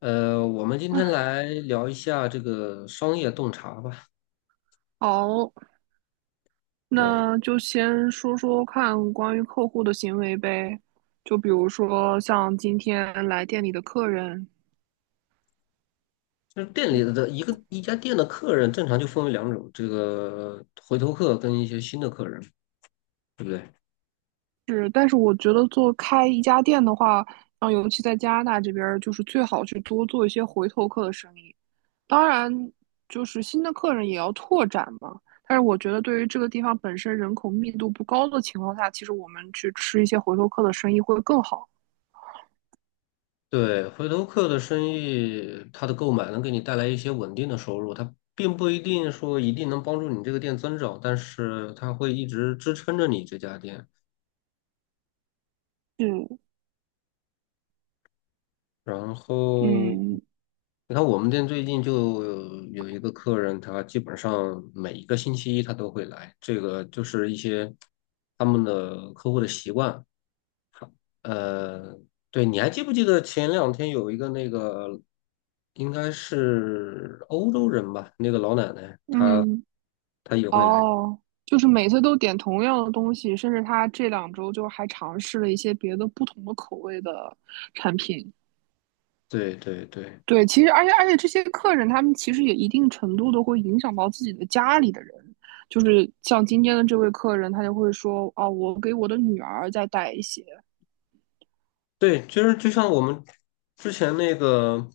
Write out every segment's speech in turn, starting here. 我们今天来聊一下这个商业洞察吧。好，对，那就先说说看关于客户的行为呗。就比如说像今天来店里的客人，就是店里的一家店的客人，正常就分为两种，这个回头客跟一些新的客人，对不对？是，但是我觉得做开一家店的话，像尤其在加拿大这边儿，就是最好去多做一些回头客的生意。当然，就是新的客人也要拓展嘛。但是我觉得，对于这个地方本身人口密度不高的情况下，其实我们去吃一些回头客的生意会更好。对，回头客的生意，他的购买能给你带来一些稳定的收入，他并不一定说一定能帮助你这个店增长，但是他会一直支撑着你这家店。是，然后，嗯你看我们店最近就有一个客人，他基本上每一个星期一他都会来，这个就是一些他们的客户的习惯。呃，对，你还记不记得前两天有一个那个，应该是欧洲人吧，那个老奶奶，嗯。她也会来。哦，就是每次都点同样的东西，甚至他这2周就还尝试了一些别的不同的口味的产品。对对对，对，其实而且这些客人他们其实也一定程度的会影响到自己的家里的人，就是像今天的这位客人，他就会说啊，我给我的女儿再带一些，对，其实就像我们之前那个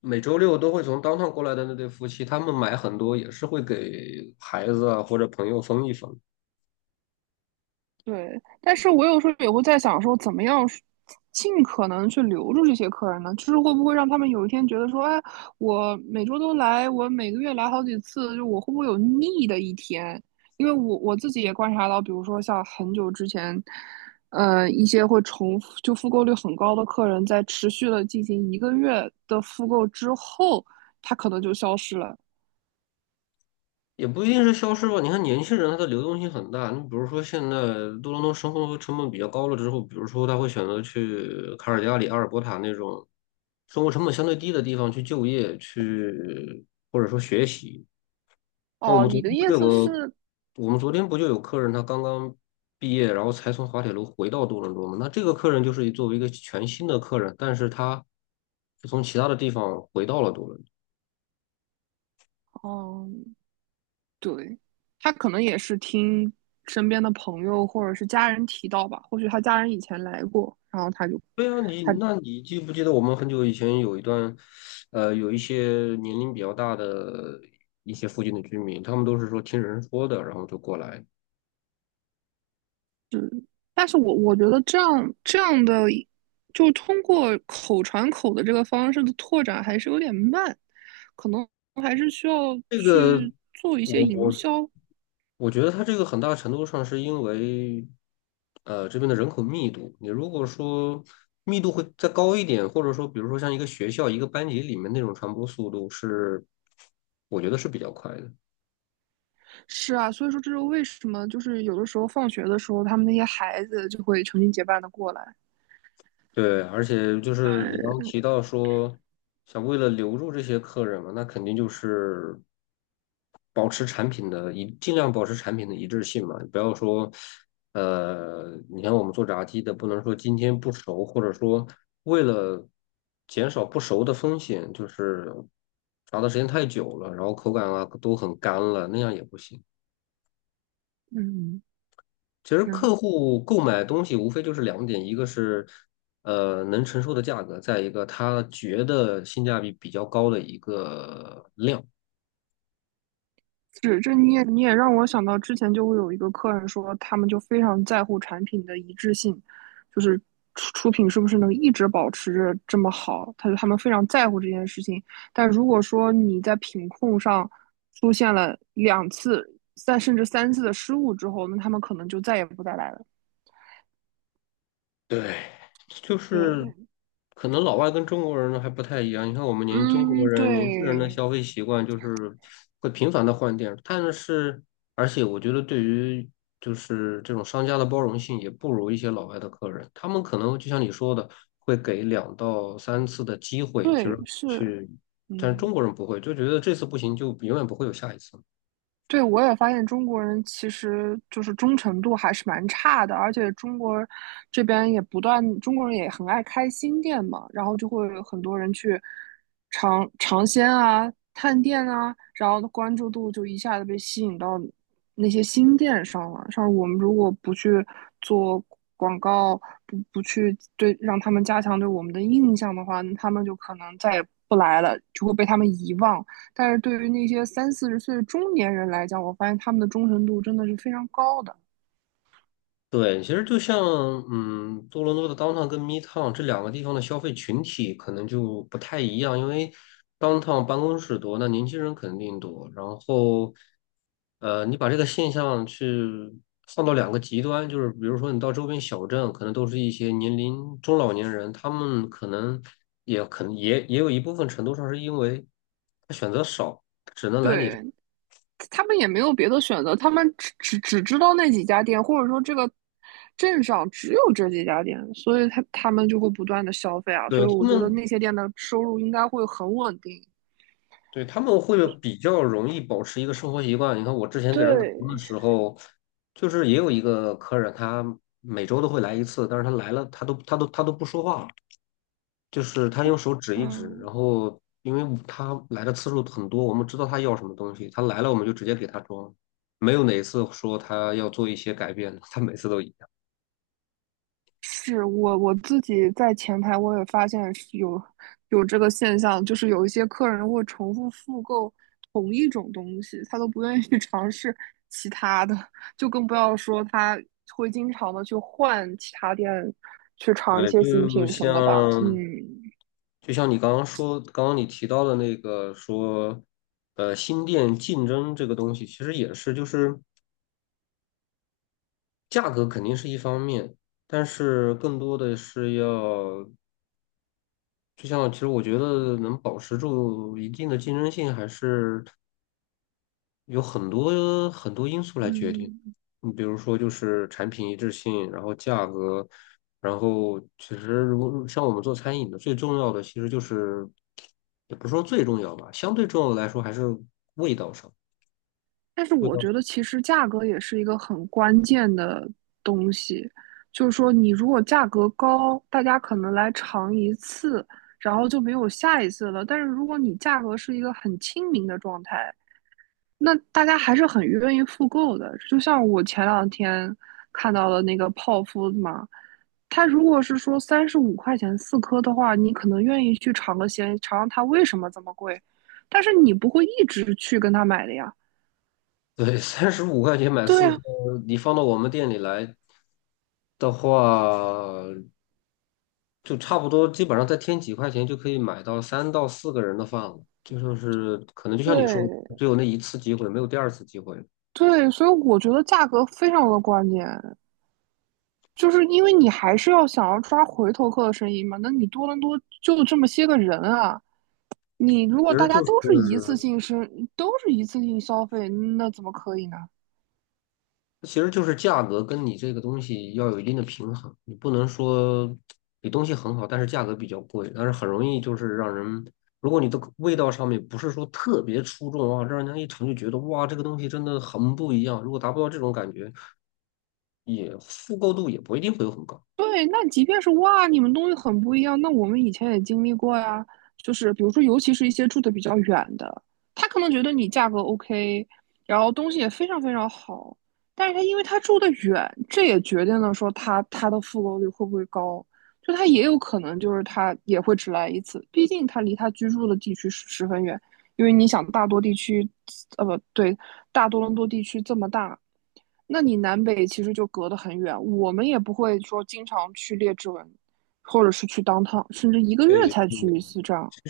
每周六都会从 downtown 过来的那对夫妻，他们买很多也是会给孩子啊或者朋友分一分，对，但是我有时候也会在想说，怎么样尽可能去留住这些客人呢？就是会不会让他们有一天觉得说，哎，我每周都来，我每个月来好几次，就我会不会有腻的一天？因为我自己也观察到，比如说像很久之前，一些会重复就复购率很高的客人，在持续的进行一个月的复购之后，他可能就消失了。也不一定是消失吧。你看年轻人他的流动性很大，你比如说现在多伦多生活成本比较高了之后，比如说他会选择去卡尔加里、阿尔伯塔那种生活成本相对低的地方去就业，去或者说学习。那我哦，们昨你的天不意就有思个，是，我们昨天不就有客人他刚刚毕业，然后才从滑铁卢回到多伦多吗？那这个客人就是作为一个全新的客人，但是他是从其他的地方回到了多伦多。嗯。对，他可能也是听身边的朋友或者是家人提到吧，或许他家人以前来过，然后他就对啊，你他，那你记不记得我们很久以前有一段，有一些年龄比较大的一些附近的居民，他们都是说听人说的，然后就过来。但是我觉得这样的，就通过口传口的这个方式的拓展还是有点慢，可能还是需要这个去做一些我营我销。我觉得它这个很大程度上是因为，这边的人口密度。你如果说密度会再高一点，或者说，比如说像一个学校、一个班级里面那种传播速度是，我觉得是比较快的。是啊，所以说这是为什么，就是有的时候放学的时候，他们那些孩子就会成群结伴的过来。对，而且就是你刚对，刚提到说，想为了留住这些客人嘛，那肯定就是。保持产品的一，尽量保持产品的一致性嘛，不要说，你看我们做炸鸡的，不能说今天不熟，或者说为了减少不熟的风险，就是炸的时间太久了，然后口感啊都很干了，那样也不行。嗯，其实嗯。客户购买东西无非就是两点，一个是能承受的价格，再一个他觉得性价比比较高的一个量。是，这你也让我想到之前就会有一个客人说，他们就非常在乎产品的一致性，就是出品是不是能一直保持着这么好，他们非常在乎这件事情。但如果说你在品控上出现了2次、甚至三次的失误之后，那他们可能就再也不再来了。对，就是对，可能老外跟中国人还不太一样。你看，我们年中国嗯，人、年轻人的对，消费习惯就是会频繁的换店，而且我觉得对于就是这种商家的包容性也不如一些老外的客人，他们可能就像你说的，会给两到三次的机会，就是对，是，去，但是嗯。中国人不会，就觉得这次不行就永远不会有下一次。对，我也发现中国人其实就是忠诚度还是蛮差的，而且中国这边也不断，中国人也很爱开新店嘛，然后就会有很多人去尝尝鲜啊、探店啊，然后关注度就一下子被吸引到那些新店上了。像我们如果不去做广告，不去让他们加强对我们的印象的话，他们就可能再也不来了，就会被他们遗忘。但是对于那些三四十岁的中年人来讲，我发现他们的忠诚度真的是非常高的。对，其实就像多伦多的 downtown 跟 midtown 这两个地方的消费群体可能就不太一样，因为 downtown 办公室多，那年轻人肯定多。然后，你把这个现象去放到两个极端，就是比如说你到周边小镇，可能都是一些年龄中老年人，他们可能也有一部分程度上是因为他选择少，只能来你这，对，他们也没有别的选择，他们只知道那几家店，或者说这个镇上只有这几家店，所以他们就会不断的消费啊。所对，以我他觉得们那些店的收入应该会很稳定。对，他们会比较容易保持一个生活习惯。你看，我之前给人打工的对，时候，就是也有一个客人，他每周都会来一次，但是他来了，他都不说话，就是他用手指一指。嗯。然后，因为他来的次数很多，我们知道他要什么东西，他来了我们就直接给他装，没有哪一次说他要做一些改变的，他每次都一样。是我自己在前台，我也发现是有这个现象，就是有一些客人会重复复购同一种东西，他都不愿意 去尝试其他的，就更不要说他会经常的去换其他店去尝一对，些新就品什么的吧。像嗯就像你刚刚说，刚刚你提到的那个说，新店竞争这个东西，其实也是，就是价格肯定是一方面，但是更多的是要，就像其实我觉得能保持住一定的竞争性，还是有很多很多因素来决定，嗯，你比如说就是产品一致性，然后价格，然后其实如果像我们做餐饮的，最重要的其实就是，也不是说最重要吧，相对重要的来说还是味道上，但是味我道上觉得其实价格也是一个很关键的东西，就是说你如果价格高，大家可能来尝一次，然后就没有下一次了。但是如果你价格是一个很亲民的状态，那大家还是很愿意复购的。就像我前两天看到的那个泡芙嘛，它如果是说35块钱4颗的话，你可能愿意去尝个鲜，尝尝它为什么这么贵，但是你不会一直去跟他买的呀。对，35块钱买对四颗，啊，你放到我们店里来的话，就差不多，基本上再添几块钱就可以买到三到四个人的饭了。就说是可能就像你说的，对只有那一次机会，没有第二次机会。对，所以我觉得价格非常的关键，就是因为你还是要想要抓回头客的生意嘛。那你多伦多就这么些个人啊，你如果其实大家就是，都是一次性生，都是一次性消费，那怎么可以呢？其实就是价格跟你这个东西要有一定的平衡，你不能说你东西很好，但是价格比较贵，但是很容易就是让人，如果你的味道上面不是说特别出众啊，让人家一尝就觉得哇，这个东西真的很不一样。如果达不到这种感觉，也复购度也不一定会有很高。对，那即便是哇，你们东西很不一样，那我们以前也经历过呀。就是比如说，尤其是一些住的比较远的，他可能觉得你价格 OK，然后东西也非常非常好，但是因为他住的远，这也决定了说他的复购率会不会高。就他也有可能就是他也会只来一次，毕竟他离他居住的地区十分远。因为你想，大多地区，不对，大多伦多地区这么大，那你南北其实就隔得很远，我们也不会说经常去列治文，或者是去当 o 甚至一个月对，才去一次这样，其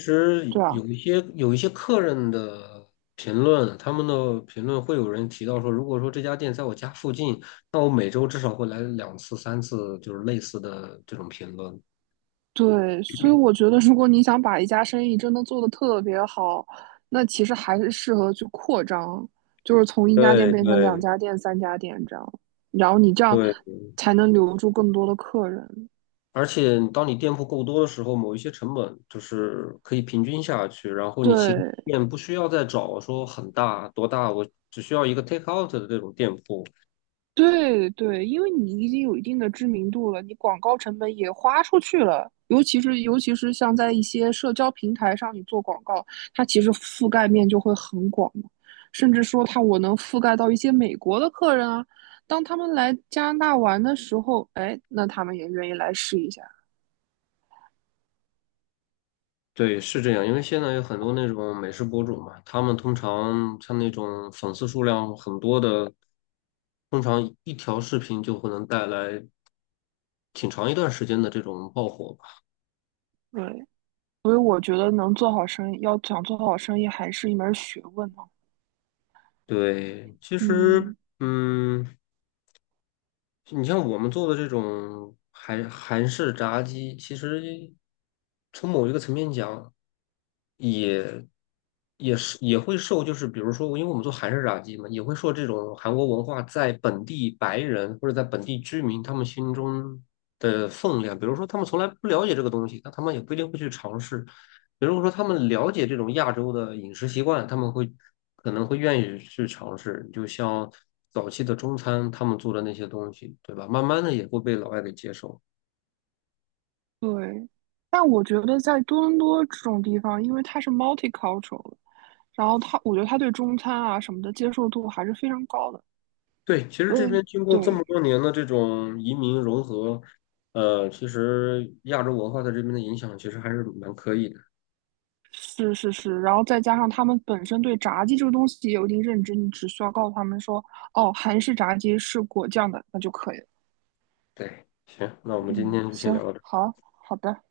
对实啊，有一些客人的评论，他们的评论会有人提到说，如果说这家店在我家附近，那我每周至少会来两次、三次，就是类似的这种评论。对，所以我觉得，如果你想把一家生意真的做得特别好，那其实还是适合去扩张，就是从一家店对变成两对家店、3家店这样，然后你这样对，才能留住更多的客人。而且当你店铺够多的时候，某一些成本就是可以平均下去，然后你其他对，店不需要再找说很大多大，我只需要一个 take out 的这种店铺。对对，因为你已经有一定的知名度了，你广告成本也花出去了，尤其是像在一些社交平台上你做广告，它其实覆盖面就会很广嘛，甚至说它我能覆盖到一些美国的客人啊，当他们来加拿大玩的时候，哎，那他们也愿意来试一下。对，是这样，因为现在有很多那种美食博主嘛，他们通常像那种粉丝数量很多的，通常一条视频就会能带来挺长一段时间的这种爆火吧。对，所以我觉得能做好生意，要想做好生意还是一门学问呢、对，其实，嗯，你像我们做的这种韩式炸鸡，其实从某一个层面讲，也是也会受，就是比如说，因为我们做韩式炸鸡嘛，也会受这种韩国文化在本地白人或者在本地居民他们心中的分量。比如说，他们从来不了解这个东西，那他们也不一定会去尝试。比如说，他们了解这种亚洲的饮食习惯，他们可能会愿意去尝试。就像早期的中餐，他们做的那些东西，对吧？慢慢的也会被老外给接受。对。但我觉得在多伦多这种地方，因为它是 multicultural 然后他，我觉得他对中餐啊什么的接受度还是非常高的，对，其实这所以边经过这么对，多年的这种移民融合，其实亚洲文化在这边的影响其实还是蛮可以的。是是是，然后再加上他们本身对炸鸡这个东西也有一定认知，你只需要告诉他们说，哦，韩式炸鸡是果酱的，那就可以了。对，行，那我们今嗯，天就先行，聊到这儿。好，好的。